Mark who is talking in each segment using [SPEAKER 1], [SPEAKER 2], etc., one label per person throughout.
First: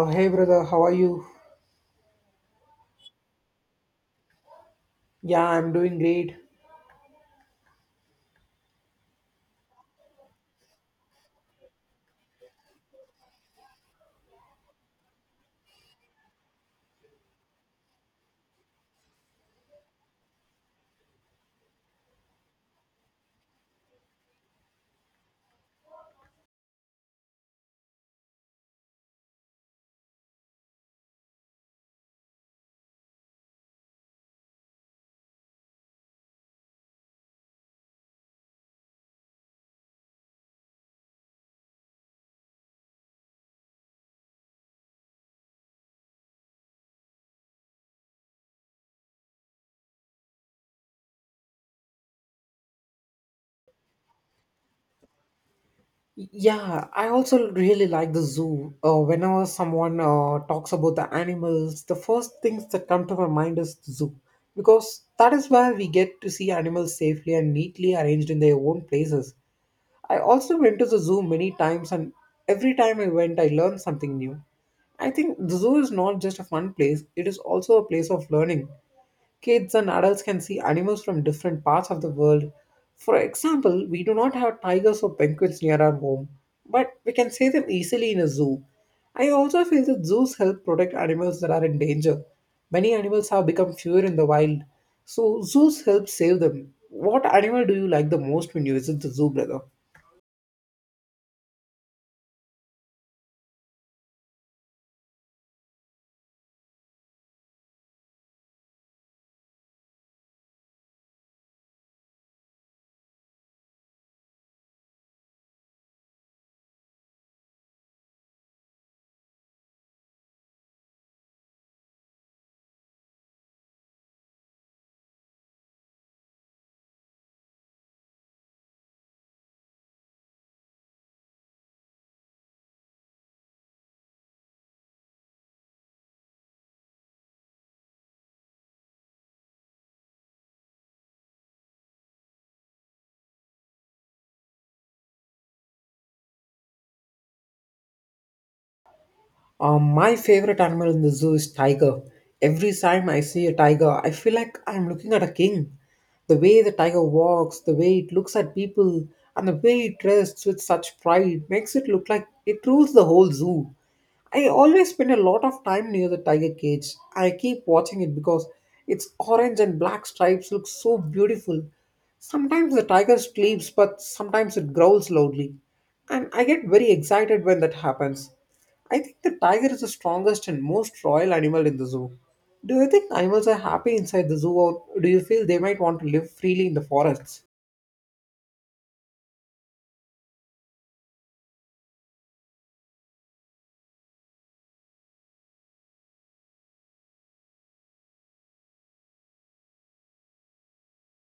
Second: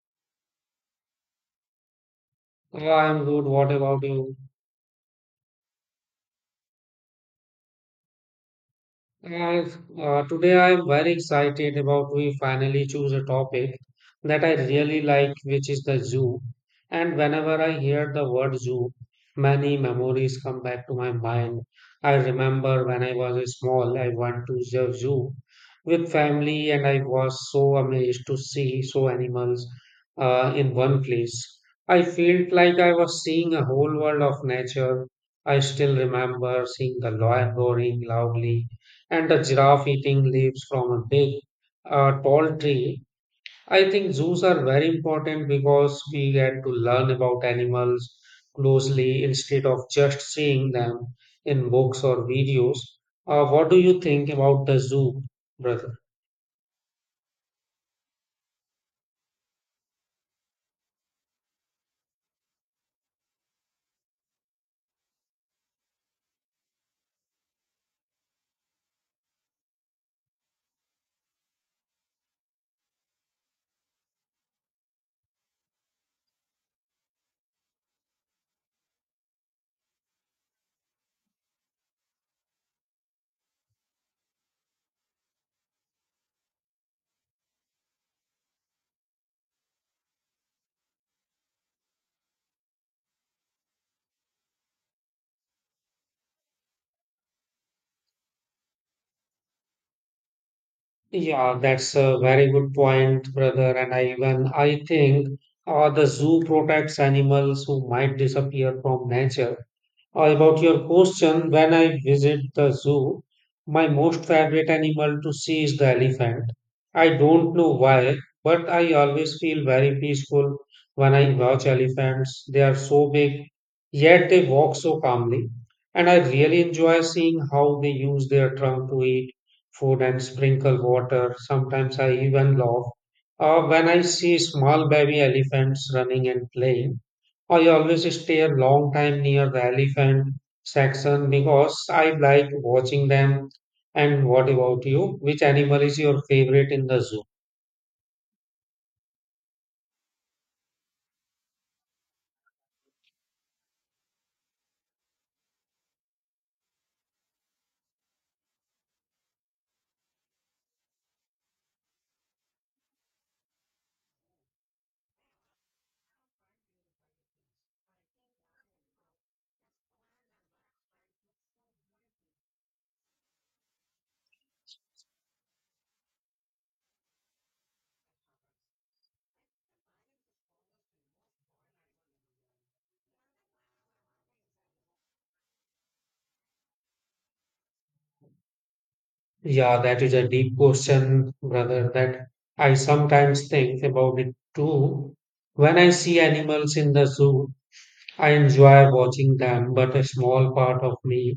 [SPEAKER 1] Oh, hey brother, how are you?
[SPEAKER 2] I am good. What about you?
[SPEAKER 1] Yeah, I'm doing great.
[SPEAKER 2] And Today I am very excited about we finally choose a topic that I really like, which is the zoo. And whenever I hear the word zoo, many memories come back to my mind. I remember when I was small, I went to the zoo with family, and I was so amazed to see so animals in one place. I felt like I was seeing a whole world of nature. I still remember seeing the lion roaring loudly and a giraffe eating leaves from a big, tall tree. I think zoos are very important because we get to learn about animals closely instead of just seeing them in books or videos. What do you think about the zoo, brother?
[SPEAKER 1] Yeah, I also really like the zoo. Whenever someone talks about the animals, the first things that come to my mind is the zoo. Because that is where we get to see animals safely and neatly arranged in their own places. I also went to the zoo many times, and every time I went, I learned something new. I think the zoo is not just a fun place, it is also a place of learning. Kids and adults can see animals from different parts of the world. For example, we do not have tigers or penguins near our home, but we can see them easily in a zoo. I also feel that zoos help protect animals that are in danger. Many animals have become fewer in the wild, so zoos help save them. What animal do you like the most when you visit the zoo, brother?
[SPEAKER 2] Yeah, that's a very good point, brother. And I think the zoo protects animals who might disappear from nature. About your question, when I visit the zoo, my most favorite animal to see is the elephant. I don't know why, but I always feel very peaceful when I watch elephants. They are so big, yet they walk so calmly. And I really enjoy seeing how they use their trunk to eat food and sprinkle water. Sometimes I even laugh when I see small baby elephants running and playing. I always stay a long time near the elephant section because I like watching them. And what about you? Which animal is your favorite in the zoo?
[SPEAKER 1] My favorite animal in the zoo is tiger. Every time I see a tiger, I feel like I'm looking at a king. The way the tiger walks, the way it looks at people, and the way it dresses with such pride makes it look like it rules the whole zoo. I always spend a lot of time near the tiger cage. I keep watching it because its orange and black stripes look so beautiful. Sometimes the tiger sleeps, but sometimes it growls loudly. And I get very excited when that happens. I think the tiger is the strongest and most royal animal in the zoo. Do you think animals are happy inside the zoo, or do you feel they might want to live freely in the forests?
[SPEAKER 2] Yeah, that is a deep question, brother, that I sometimes think about it too. When I see animals in the zoo, I enjoy watching them, but a small part of me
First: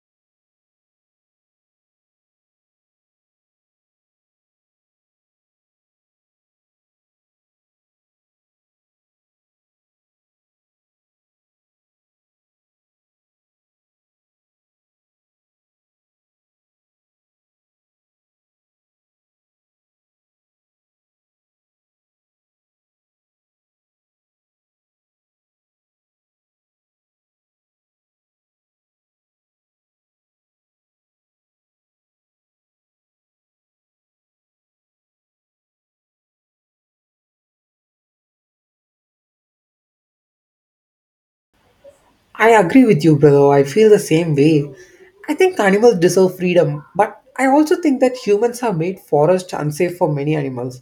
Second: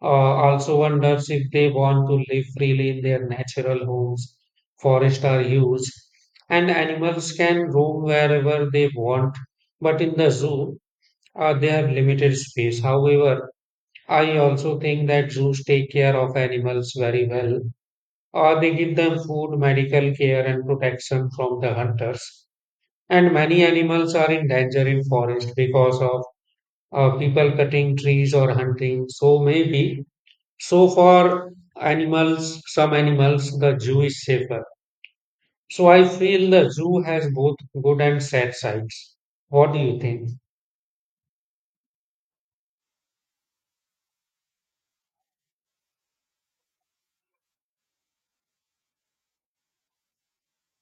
[SPEAKER 2] also wonders if they want to live freely in their natural homes. Forests are huge, and animals can roam wherever they want. But in the zoo, they have limited space. However, I also think that zoos take care of animals very well. They give them food, medical care, and protection from the hunters. And many animals are in danger in forest because of people cutting trees or hunting. So for animals, some animals, the zoo is safer. So I feel the zoo has both good and sad sides. What do you think?
[SPEAKER 1] I agree with you, brother. I feel the same way. I think animals deserve freedom, but I also think that humans have made forests unsafe for many animals.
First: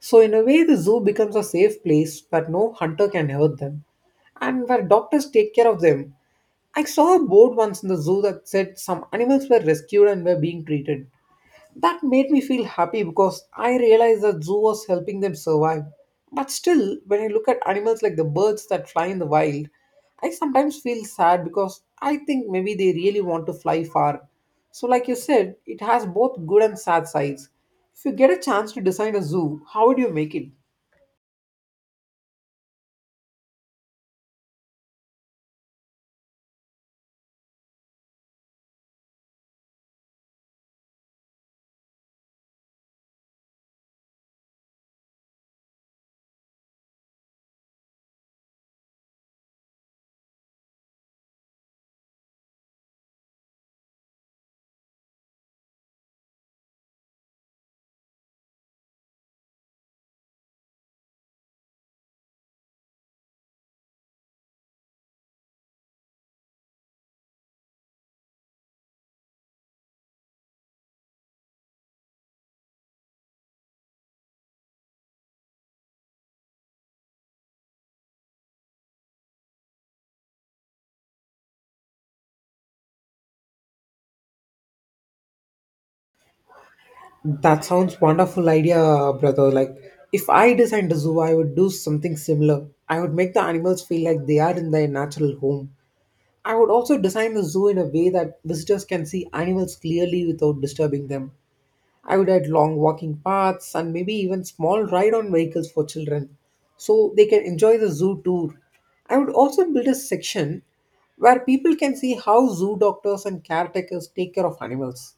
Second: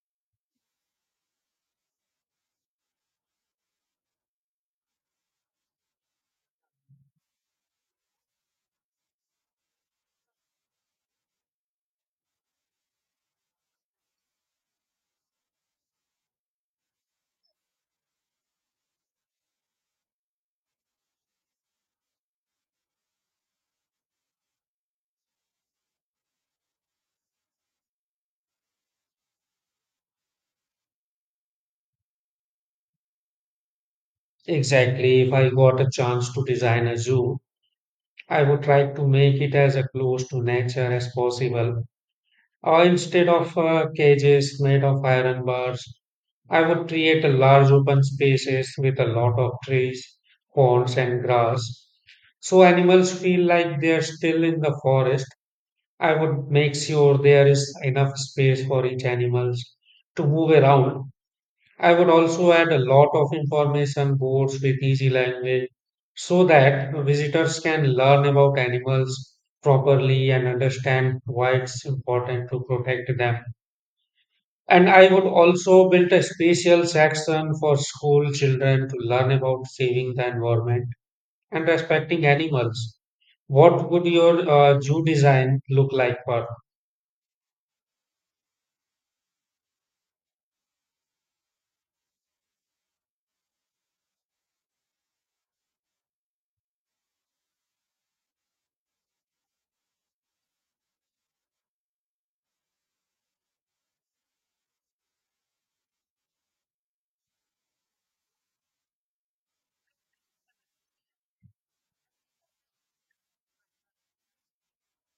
[SPEAKER 1] So, in a way, the zoo becomes a safe place where no hunter can hurt them and where doctors take care of them. I saw a board once in the zoo that said some animals were rescued and were being treated. That made me feel happy because I realized that zoo was helping them survive. But still, when I look at animals like the birds that fly in the wild, I sometimes feel sad because I think maybe they really want to fly far. So, like you said, it has both good and sad sides. If you get a chance to design a zoo, how would you make it?
[SPEAKER 2] Exactly. If I got a chance to design a zoo, I would try to make it as close to nature as possible. Or instead of cages made of iron bars, I would create a large open spaces with a lot of trees, ponds, and grass. So animals feel like they are still in the forest. I would make sure there is enough space for each animal to move around. I would also add a lot of information boards with easy language so that visitors can learn about animals properly and understand why it's important to protect them. And I would also build a special section for school children to learn about saving the environment and respecting animals. What would your zoo design look like, Parth?
[SPEAKER 1] That sounds wonderful idea, brother. Like, if I designed a zoo, I would do something similar. I would make the animals feel like they are in their natural home. I would also design the zoo in a way that visitors can see animals clearly without disturbing them. I would add long walking paths and maybe even small ride on vehicles for children so they can enjoy the zoo tour. I would also build a section where people can see how zoo doctors and caretakers take care of animals.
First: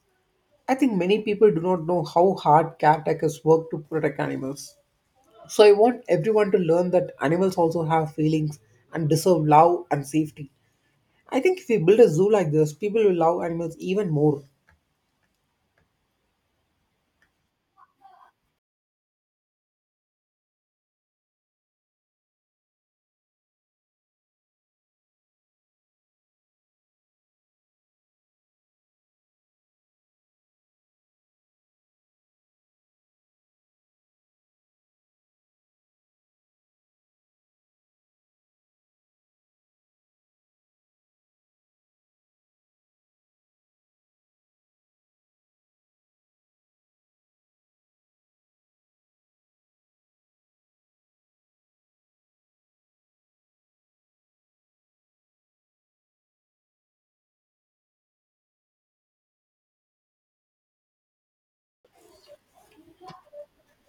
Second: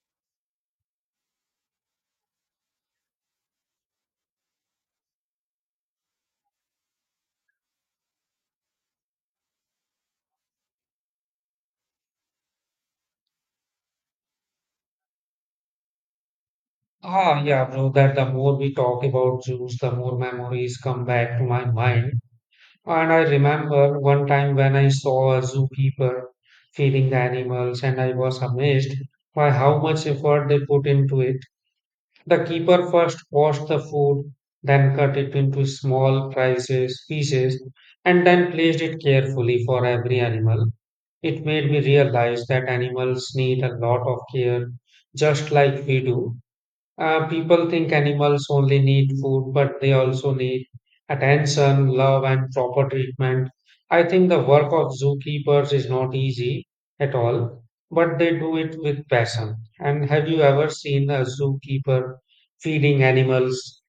[SPEAKER 1] I think many people do not know how hard caretakers work to protect animals. So I want everyone to learn that animals also have feelings and deserve love and safety. I think if we build a zoo like this, people will love animals even more.
[SPEAKER 2] Ah, yeah, bro, that the more we talk about Zeus, the more memories come back to my mind. And I remember one time when I saw a zookeeper feeding the animals, and I was amazed by how much effort they put into it. The keeper first washed the food, then cut it into small pieces, and then placed it carefully for every animal. It made me realize that animals need a lot of care, just like we do. People think animals only need food, but they also need attention, love, and proper treatment. I think the work of zookeepers is not easy at all, but they do it with passion. And have you ever seen a zookeeper feeding animals?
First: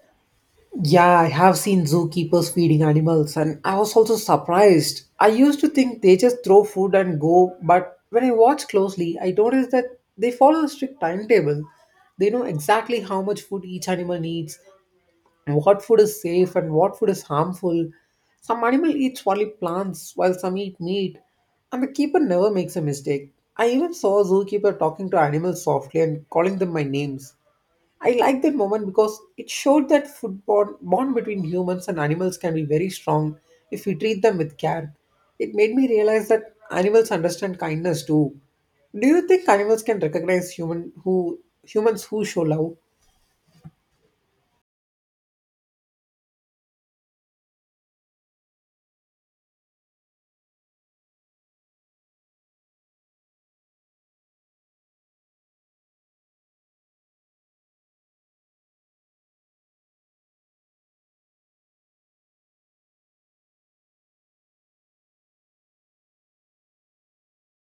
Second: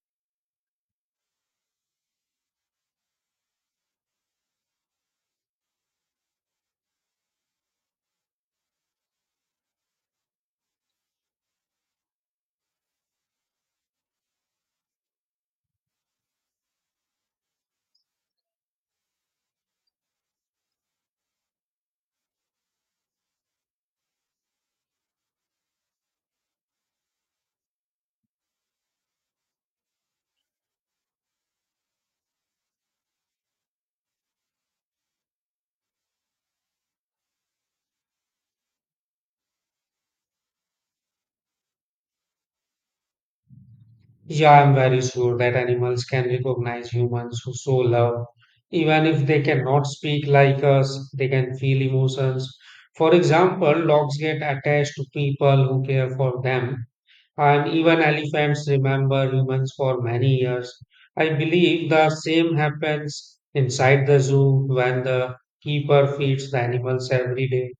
[SPEAKER 1] Yeah, I have seen zookeepers feeding animals, and I was also surprised. I used to think they just throw food and go, but when I watch closely, I noticed that they follow a strict timetable. They know exactly how much food each animal needs, what food is safe, and what food is harmful. Some animal eats only plants, while some eat meat, and the keeper never makes a mistake. I even saw a zookeeper talking to animals softly and calling them by names. I like that moment because it showed that bond between humans and animals can be very strong if we treat them with care. It made me realize that animals understand kindness too. Do you think animals can recognize humans who show love?
[SPEAKER 2] Yeah, I'm very sure that animals can recognize humans who show love. Even if they cannot speak like us, they can feel emotions. For example, dogs get attached to people who care for them. And even elephants remember humans for many years. I believe the same happens inside the zoo when the keeper feeds the animals every day,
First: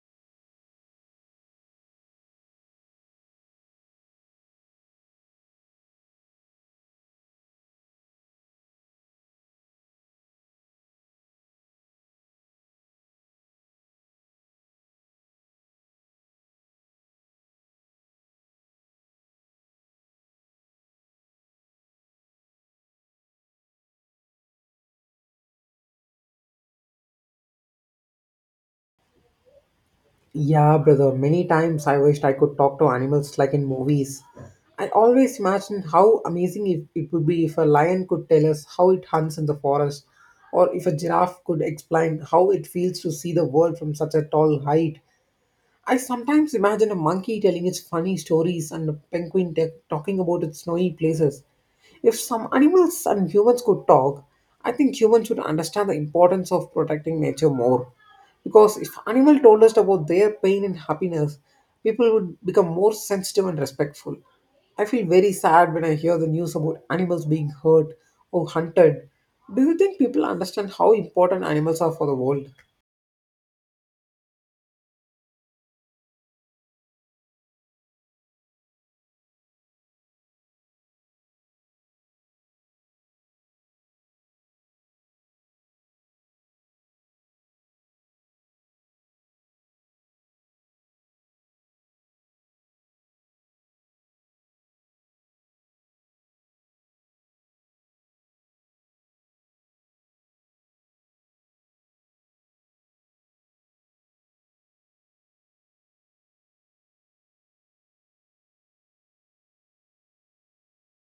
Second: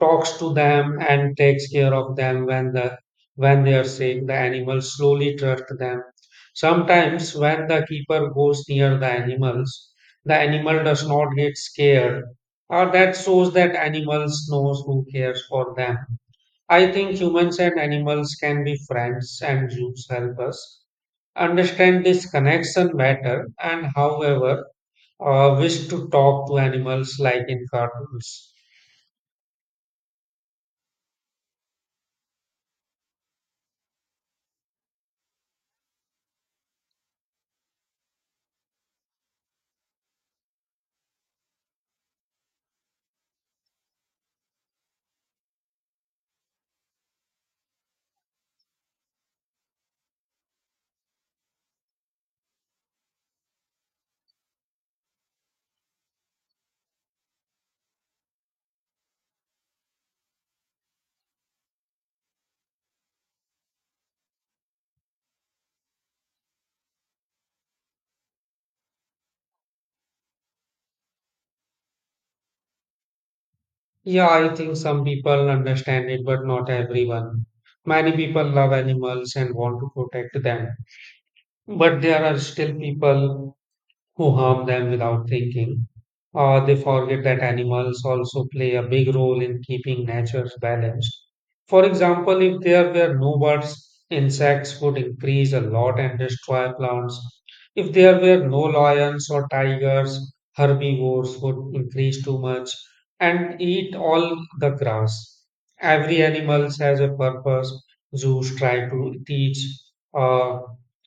[SPEAKER 2] talks to them and takes care of them when they are sick, the animals slowly trust them. Sometimes when the keeper goes near the animals, the animal does not get scared. Or that shows that animals knows who cares for them. I think humans and animals can be friends, and zoos help us understand this connection better and, however, wish to talk to animals like in cartoons.
[SPEAKER 1] Yeah, brother. Many times I wished I could talk to animals like in movies. I always imagine how amazing it would be if a lion could tell us how it hunts in the forest, or if a giraffe could explain how it feels to see the world from such a tall height. I sometimes imagine a monkey telling its funny stories and a penguin talking about its snowy places. If some animals and humans could talk, I think humans should understand the importance of protecting nature more. Because if animals told us about their pain and happiness, people would become more sensitive and respectful. I feel very sad when I hear the news about animals being hurt or hunted. Do you think people understand how important animals are for the world?
[SPEAKER 2] Yeah, I think some people understand it, but not everyone. Many people love animals and want to protect them, but there are still people who harm them without thinking. They forget that animals also play a big role in keeping nature balanced. For example, if there were no birds, insects would increase a lot and destroy plants. If there were no lions or tigers, herbivores would increase too much and eat all the grass. Every animal has a purpose. Zoos try to teach. Uh,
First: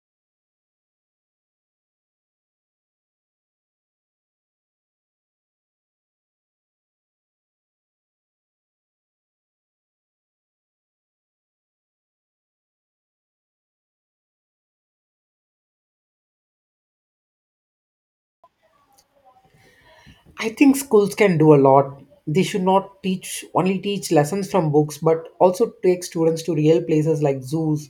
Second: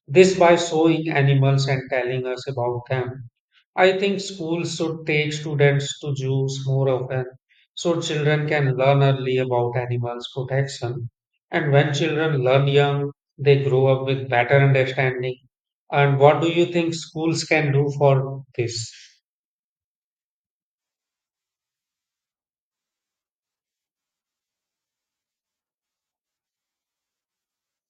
[SPEAKER 2] this by showing animals and telling us about them. I think schools should take students to zoos more often so children can learn early about animals protection. And when children learn young, they grow up with better understanding. And what do you think schools can do for this?
[SPEAKER 1] I think schools can do a lot. They should not teach only teach lessons from books, but also take students to real places like zoos.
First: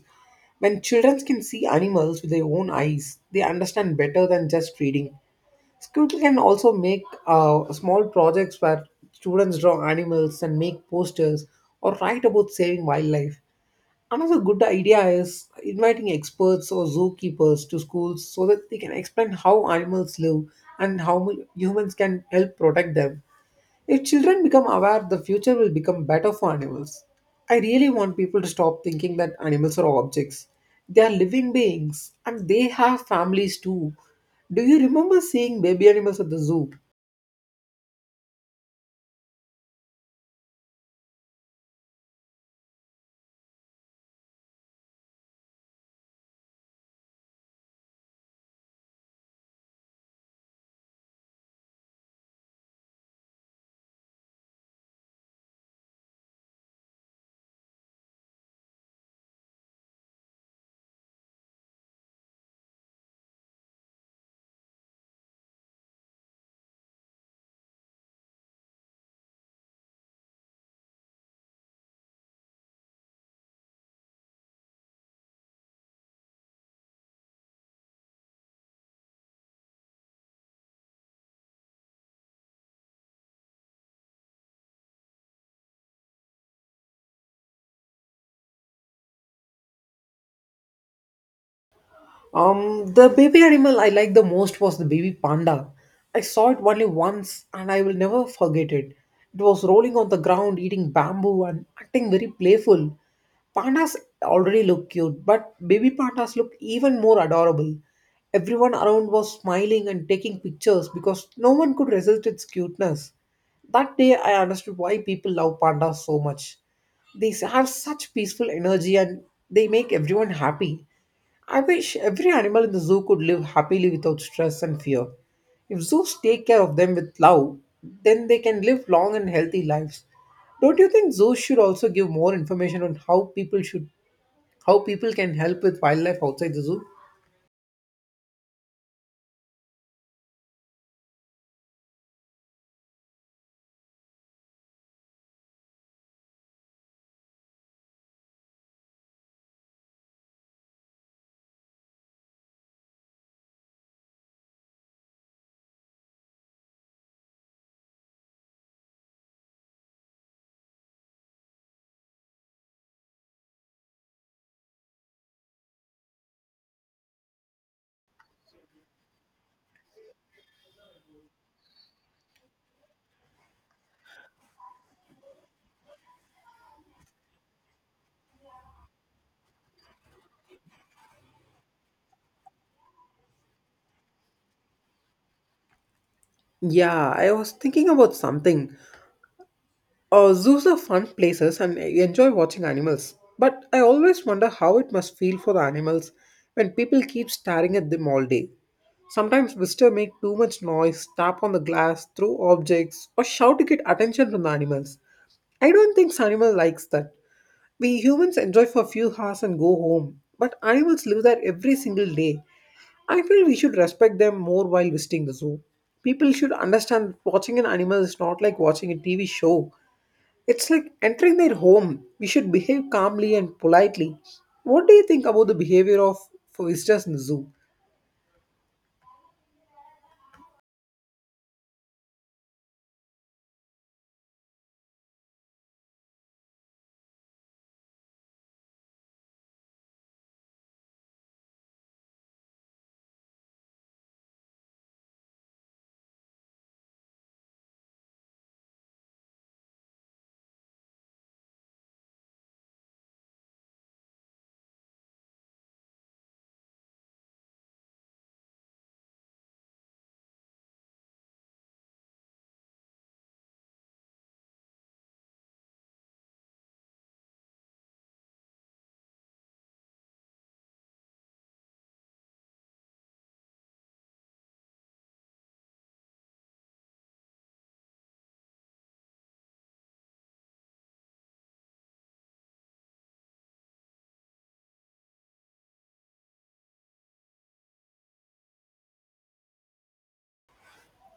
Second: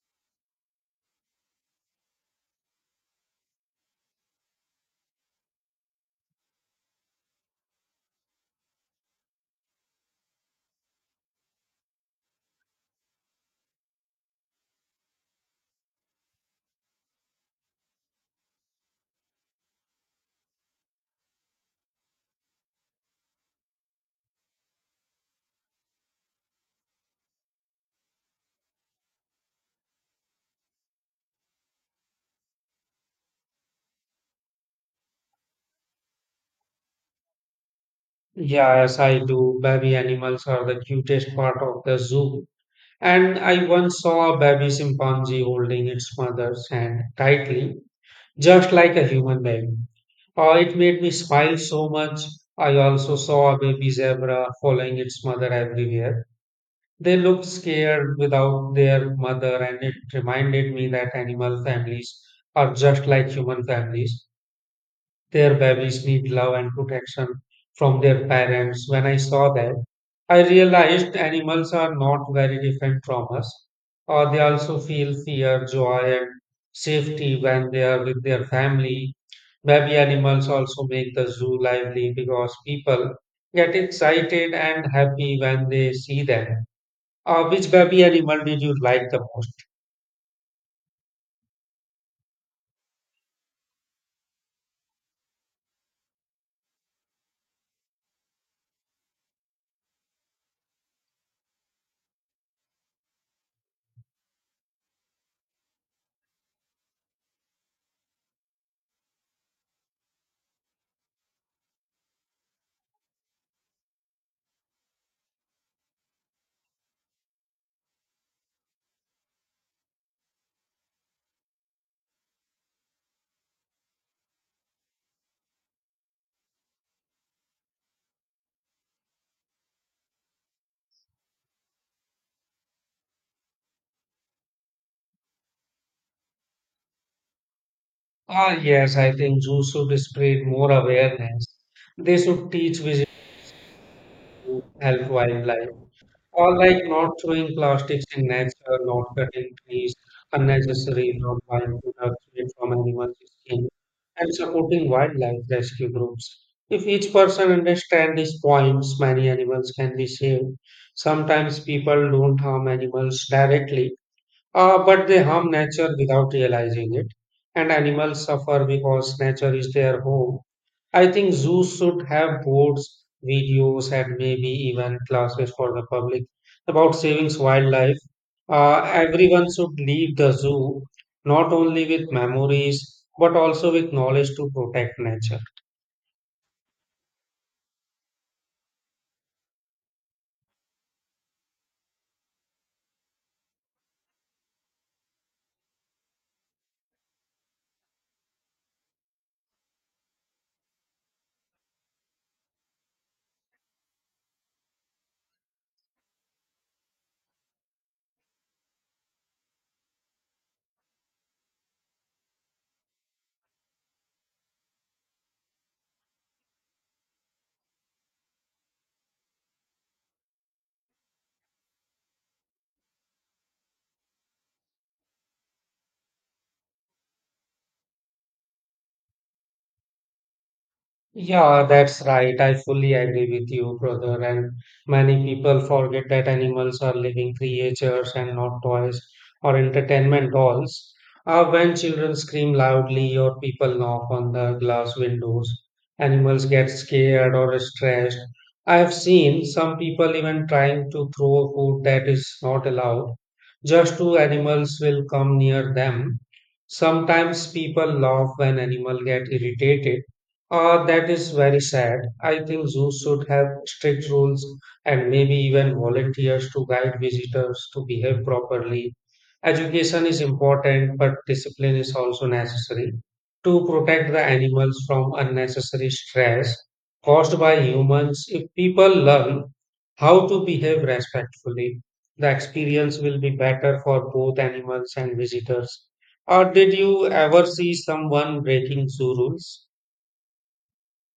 [SPEAKER 1] When children can see animals with their own eyes, they understand better than just reading. Schools can also make small projects where students draw animals and make posters or write about saving wildlife. Another good idea is inviting experts or zookeepers to schools so that they can explain how animals live and how humans can help protect them. If children become aware, the future will become better for animals. I really want people to stop thinking that animals are objects. They are living beings and they have families too. Do you remember seeing baby animals at the zoo?
[SPEAKER 2] Yeah, as I do, baby animals are the cutest part of the zoo. And I once saw a baby chimpanzee holding its mother's hand tightly just like a human being. It made me smile so much. I also saw a baby zebra following its mother everywhere. They looked scared without their mother, and it reminded me that animal families are just like human families. Their babies need love and protection from their parents. When I saw that, I realized animals are not very different from us. They also feel fear, joy, and safety when they are with their family. Baby animals also make the zoo lively because people get excited and happy when they see them. Which baby animal did you like the most?
[SPEAKER 1] The baby animal I liked the most was the baby panda. I saw it only once and I will never forget it. It was rolling on the ground, eating bamboo and acting very playful. Pandas already look cute, but baby pandas look even more adorable. Everyone around was smiling and taking pictures because no one could resist its cuteness. That day I understood why people love pandas so much. They have such peaceful energy and they make everyone happy. I wish every animal in the zoo could live happily without stress and fear. If zoos take care of them with love, then they can live long and healthy lives. Don't you think zoos should also give more information on how people can help with wildlife outside the zoo?
[SPEAKER 2] Ah, yes, I think zoos should spread more awareness. They should teach visitors. Help wildlife, or like not throwing plastics in nature, not cutting trees unnecessary, not buying products made from animals' skin, and supporting wildlife rescue groups. If each person understands these points, many animals can be saved. Sometimes people don't harm animals directly, but they harm nature without realizing it, and animals suffer because nature is their home. I think zoos should have boards, videos, and maybe even classes for the public about saving wildlife. Everyone should leave the zoo not only with memories but also with knowledge to protect nature.
[SPEAKER 1] Yeah, I was thinking about something. Zoos are fun places and I enjoy watching animals, but I always wonder how it must feel for the animals when people keep staring at them all day. Sometimes visitors make too much noise, tap on the glass, throw objects, or shout to get attention from the animals. I don't think animal likes that. We humans enjoy for a few hours and go home, but animals live there every single day. I feel we should respect them more while visiting the zoo. People should understand watching an animal is not like watching a TV show. It's like entering their home. We should behave calmly and politely. What do you think about the behavior of visitors in the zoo?
[SPEAKER 2] Yeah, that's right. I fully agree with you, brother. And many people forget that animals are living creatures and not toys or entertainment dolls. When children scream loudly or people knock on the glass windows, animals get scared or stressed. I have seen some people even trying to throw food that is not allowed, just two animals will come near them. Sometimes people laugh when animal get irritated. That is very sad. I think zoos should have strict rules and maybe even volunteers to guide visitors to behave properly. Education is important, but discipline is also necessary to protect the animals from unnecessary stress caused by humans. If people learn how to behave respectfully, the experience will be better for both animals and visitors. Or did you ever see someone breaking zoo rules?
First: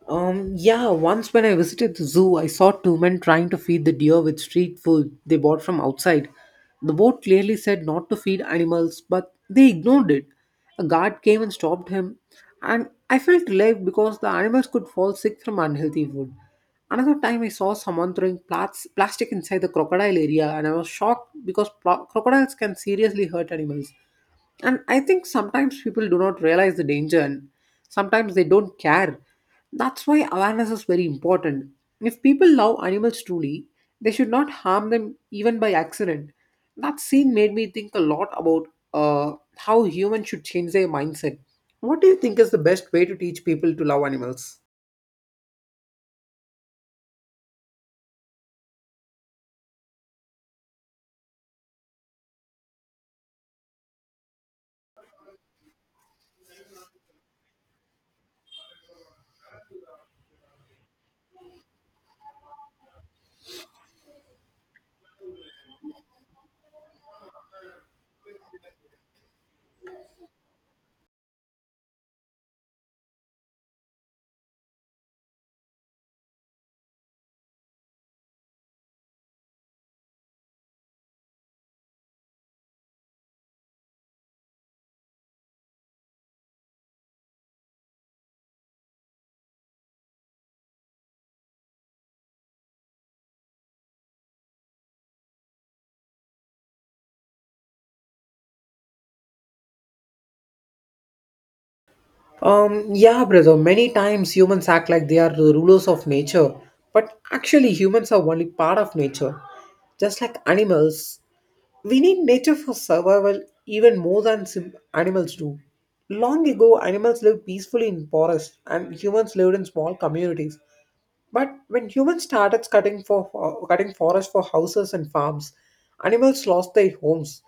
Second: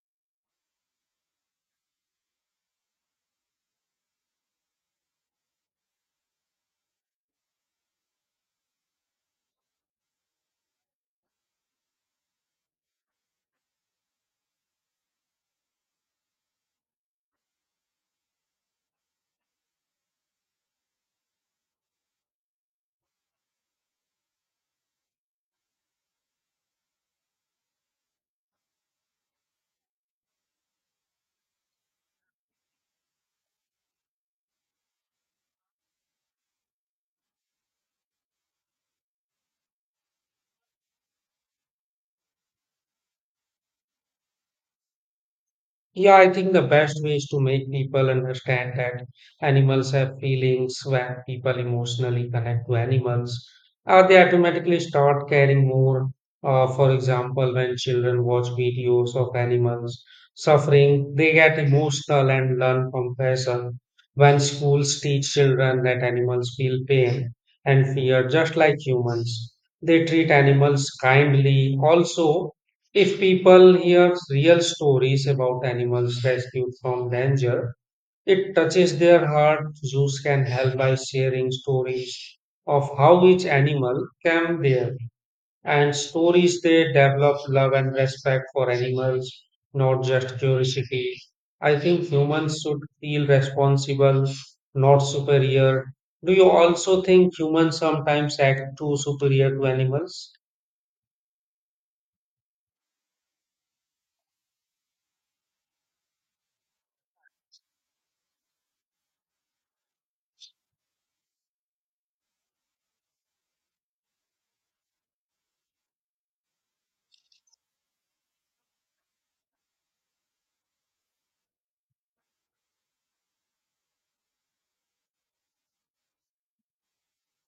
[SPEAKER 1] Yeah, once when I visited the zoo, I saw two men trying to feed the deer with street food they bought from outside. The board clearly said not to feed animals, but they ignored it. A guard came and stopped him, and I felt relieved because the animals could fall sick from unhealthy food. Another time, I saw someone throwing plastic inside the crocodile area, and I was shocked because crocodiles can seriously hurt animals. And I think sometimes people do not realize the danger and sometimes they don't care. That's why awareness is very important. If people love animals truly, they should not harm them even by accident. That scene made me think a lot about how humans should change their mindset. What do you think is the best way to teach people to love animals?
[SPEAKER 2] Yeah, I think the best way is to make people understand that animals have feelings. When people emotionally connect to animals, they automatically start caring more. For example, when children watch videos of animals suffering, they get emotional and learn compassion. When schools teach children that animals feel pain and fear just like humans, they treat animals kindly. Also, if people hear real stories about animals rescued from danger, it touches their heart. Zoos can help by sharing stories of how each animal came there and stories they develop love and respect for animals, not just curiosity. I think humans should feel responsible, not superior. Do you also think humans sometimes act too superior to animals?
[SPEAKER 1] Yeah, brother. Many times humans act like they are the rulers of nature, but actually humans are only part of nature. Just like animals, we need nature for survival even more than animals do. Long ago, animals lived peacefully in forests and humans lived in small communities. But when humans started cutting forests for houses and farms, animals lost their homes.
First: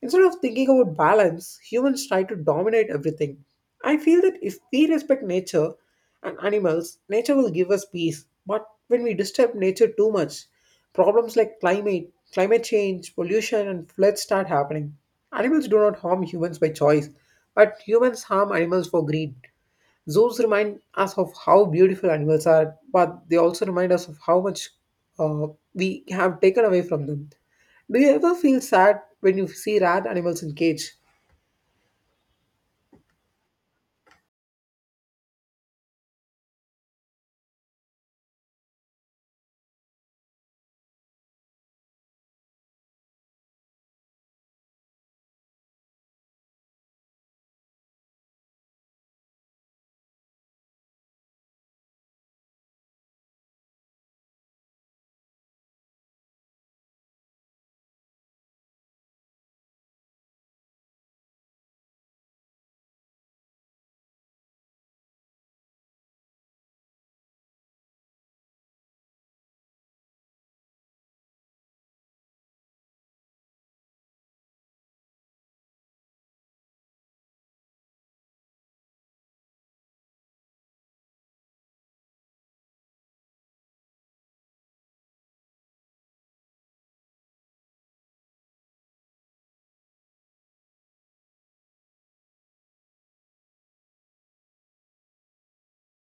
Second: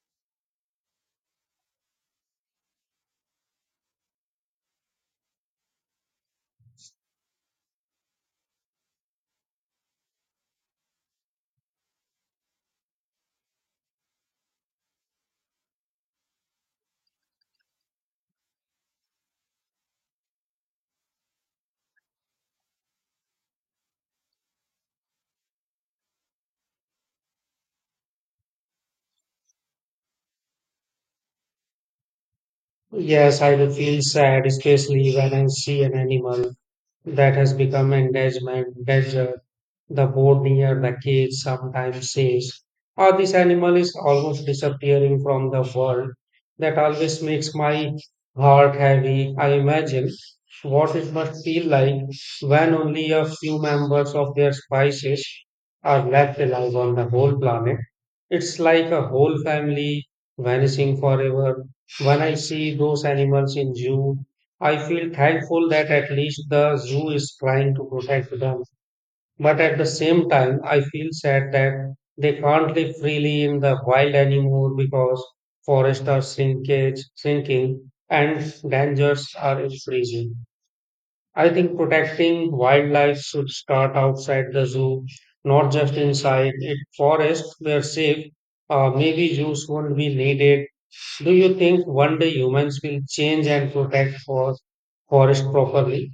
[SPEAKER 1] Instead of thinking about balance, humans try to dominate everything. I feel that if we respect nature and animals, nature will give us peace. But when we disturb nature too much, problems like climate change, pollution, and floods start happening. Animals do not harm humans by choice, but humans harm animals for greed. Zoos remind us of how beautiful animals are, but they also remind us of how much uh, we have taken away from them. Do you ever feel sad when you see rat animals in cage?
[SPEAKER 2] Yes, I do feel sad, especially when I see an animal that has become engagement desert. The board near the cage sometimes says, oh, this animal is almost disappearing from the world. That always makes my heart heavy. I imagine what it must feel like when only a few members of their species are left alive on the whole planet. It's like a whole family vanishing forever. When I see those animals in zoo, I feel thankful that at least the zoo is trying to protect them. But at the same time, I feel sad that they can't live freely in the wild anymore because forests are shrinking and dangers are increasing. I think protecting wildlife should start outside the zoo, not just inside it. Forests were safe. Maybe zoos won't be needed. Do you think one day humans will change and protect forest properly?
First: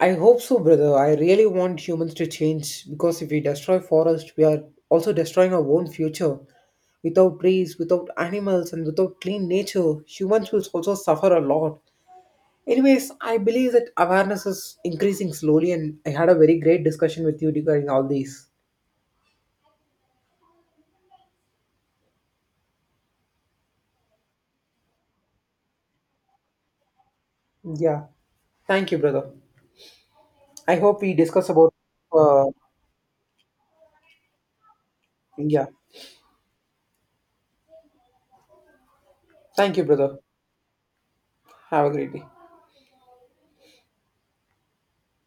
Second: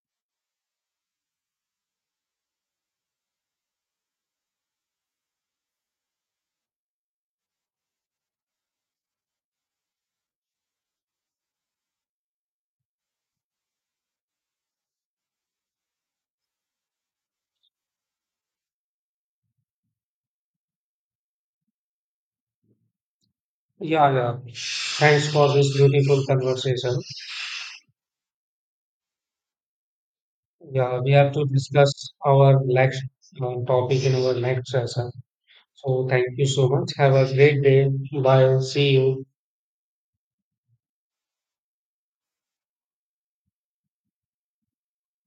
[SPEAKER 1] I hope so, brother. I really want humans to change because if we destroy forests, we are also destroying our own future. Without trees, without animals, and without clean nature, humans will also suffer a lot. Anyways, I believe that awareness is increasing slowly, and I had a very great discussion with you regarding all these.
[SPEAKER 2] Yeah, yeah, thanks for this beautiful conversation.
[SPEAKER 1] Yeah. Thank you, brother. I
[SPEAKER 2] Yeah,
[SPEAKER 1] hope
[SPEAKER 2] we
[SPEAKER 1] we
[SPEAKER 2] have to
[SPEAKER 1] discuss about.
[SPEAKER 2] discuss
[SPEAKER 1] Uh,
[SPEAKER 2] our next topic in our next session.
[SPEAKER 1] yeah.
[SPEAKER 2] So thank you so much. Have a great day. Bye. See you.
[SPEAKER 1] Thank you, brother. Have a great day.